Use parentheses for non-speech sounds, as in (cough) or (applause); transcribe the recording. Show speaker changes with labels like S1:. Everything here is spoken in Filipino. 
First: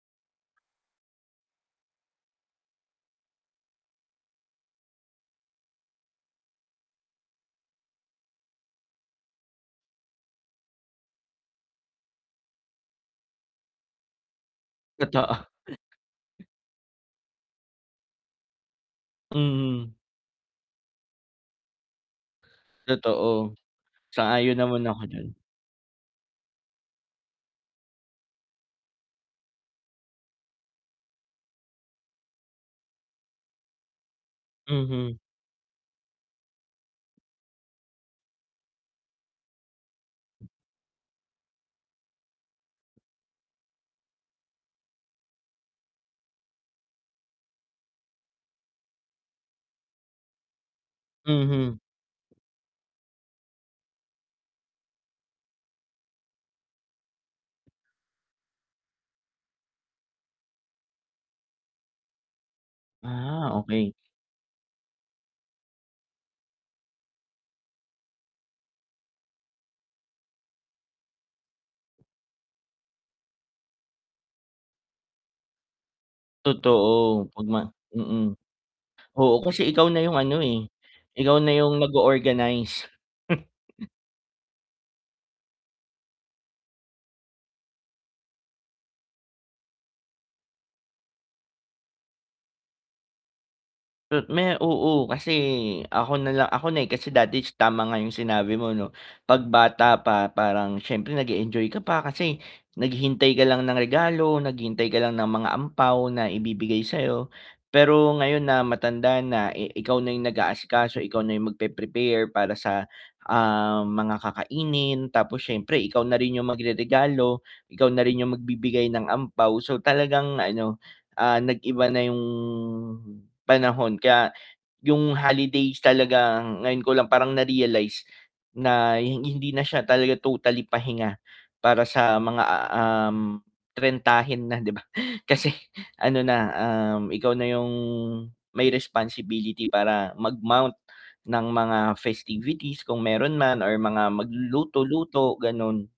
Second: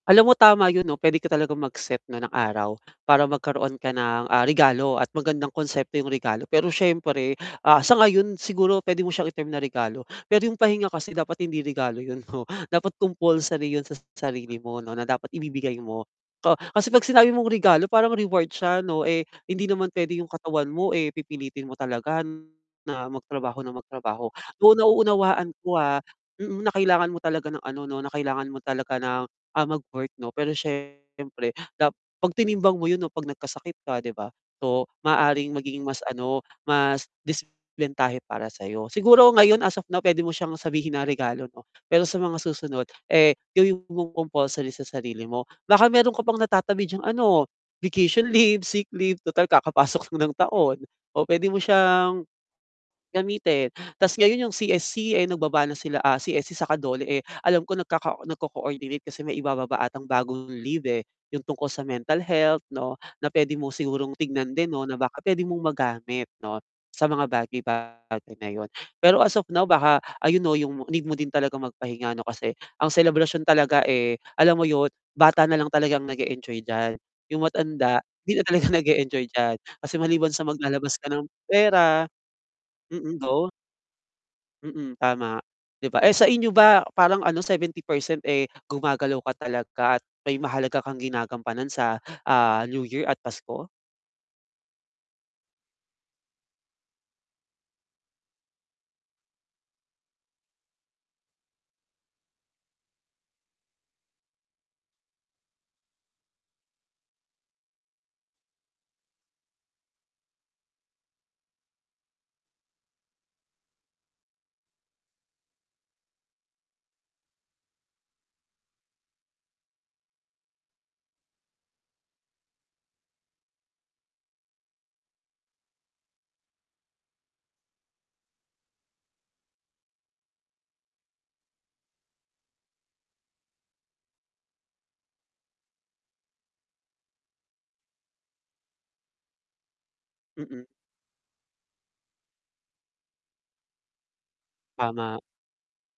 S1: Alam mo tama yun 'no, pwede ka talagang mag-set na ng araw, para magkaroon ka ng, ah, regalo at magandang konsepto yung regalo pero syempre, ah, sa ngayon siguro pwede mo siyang i-term na regalo. Pero yung pahinga kasi dapat hindi regalo yun 'no, dapat compulsory yun sa sarili mo 'no, na dapat
S2: Totoo.
S1: ibibigay mo.
S2: (chuckles)
S1: Ka kasi pag sinabi mong regalo, parang reward siya 'no, eh, hindi naman
S2: Mhm.
S1: pwede yung katawan mo, eh, pipilitin mo talaga na
S2: Totoo.
S1: magtrabaho nang magtrabaho.
S2: Sang-ayon
S1: Though,
S2: naman ako diyan.
S1: nauunawaan ko, ah, mm, na kailangan mo talaga ng ano 'no, na kailangan mo talaga ng, ah, mag-work 'no, pero syempre dap 'pag tinimbang mo yun 'no, pag nagkasakit ka 'di ba? So,
S2: Mhm.
S1: maaaring magiging mas ano, mas disiplentahe para sayo. Siguro ngayon, as of now pwede mo siyang sabihin na regalo 'no, pero sa mga susunod, eh, gawin mong compulsory sa sarili mo. Baka meron ka pang natatabi dyang ano, vacation leave, sick leave tutal kakapasok lang ng taon, o pwede mo
S2: Mhm.
S1: siyang, gamitin. Tas ngayon yung CSC, eh, nagbaba na sila, ah, CSC saka DOLE eh, alam ko nagkaka nagko-coordinate, kasi may ibababa atang bagong leave, eh, yung tungkol sa mental health 'no, na
S2: Ah,
S1: pwede mo
S2: okey.
S1: sigurong tignan din 'no, na baka pwede mong magamit 'no, sa mga bagay-bagay na yun. Pero as of now baka, ayun 'no, yung need mo din talagang magpahinga ano kasi, ang selebrasyon talaga, eh, alam mo yun, bata na lang talagang nag-e-enjoy diyan.
S2: Totoo,
S1: Yung
S2: pag ma
S1: matanda
S2: mm.
S1: hindi na talaga nag-e-enjoy
S2: Oo,
S1: diyan,
S2: kasi ikaw
S1: kasi
S2: na yung
S1: maliban
S2: ano,
S1: sa
S2: eh,
S1: maglalabas ka ng
S2: ikaw na yung
S1: pera
S2: nag-o-organize.
S1: mm, go.
S2: (chuckles)
S1: Mm, tama, 'di ba? Eh, sa inyo ba parang ano, 70% eh, gumagalaw ka talaga at may mahalaga kang ginagampanan sa, ah, New Year at Pasko?
S2: Tot me oo, kasi ako nala ako na, eh, kasi dati is tama nga yung sinabi mo 'no, 'pag bata pa, parang siyempre nag-e-enjoy ka pa kasi, naghihintay ka lang ng regalo, naghihintay ka lang ng mga ampao, na ibibigay sayo, pero ngayon na matanda na, eh, ikaw na yung nag-aasikaso, ikaw na yung magpe-prepare para sa, ah, mga kakainin tapos siyempre ikaw na rin yung magreregalo, ikaw na rin yung magbibigay ng ampao. So, talagang ano, ah, nag-iba na yung panahon, kaya yung holidays talaga, ah, ngayon ko lang parang na-realize, na hi hindi na siya talaga totally pahinga, para sa mga, um, trentahin na 'di ba? kasi ano na, um, ikaw na yung, may responsibility para
S1: Mm.
S2: mag-mount ng mga festivities kung meron man or mga
S1: Tama.
S2: magluluto-luto, ganon.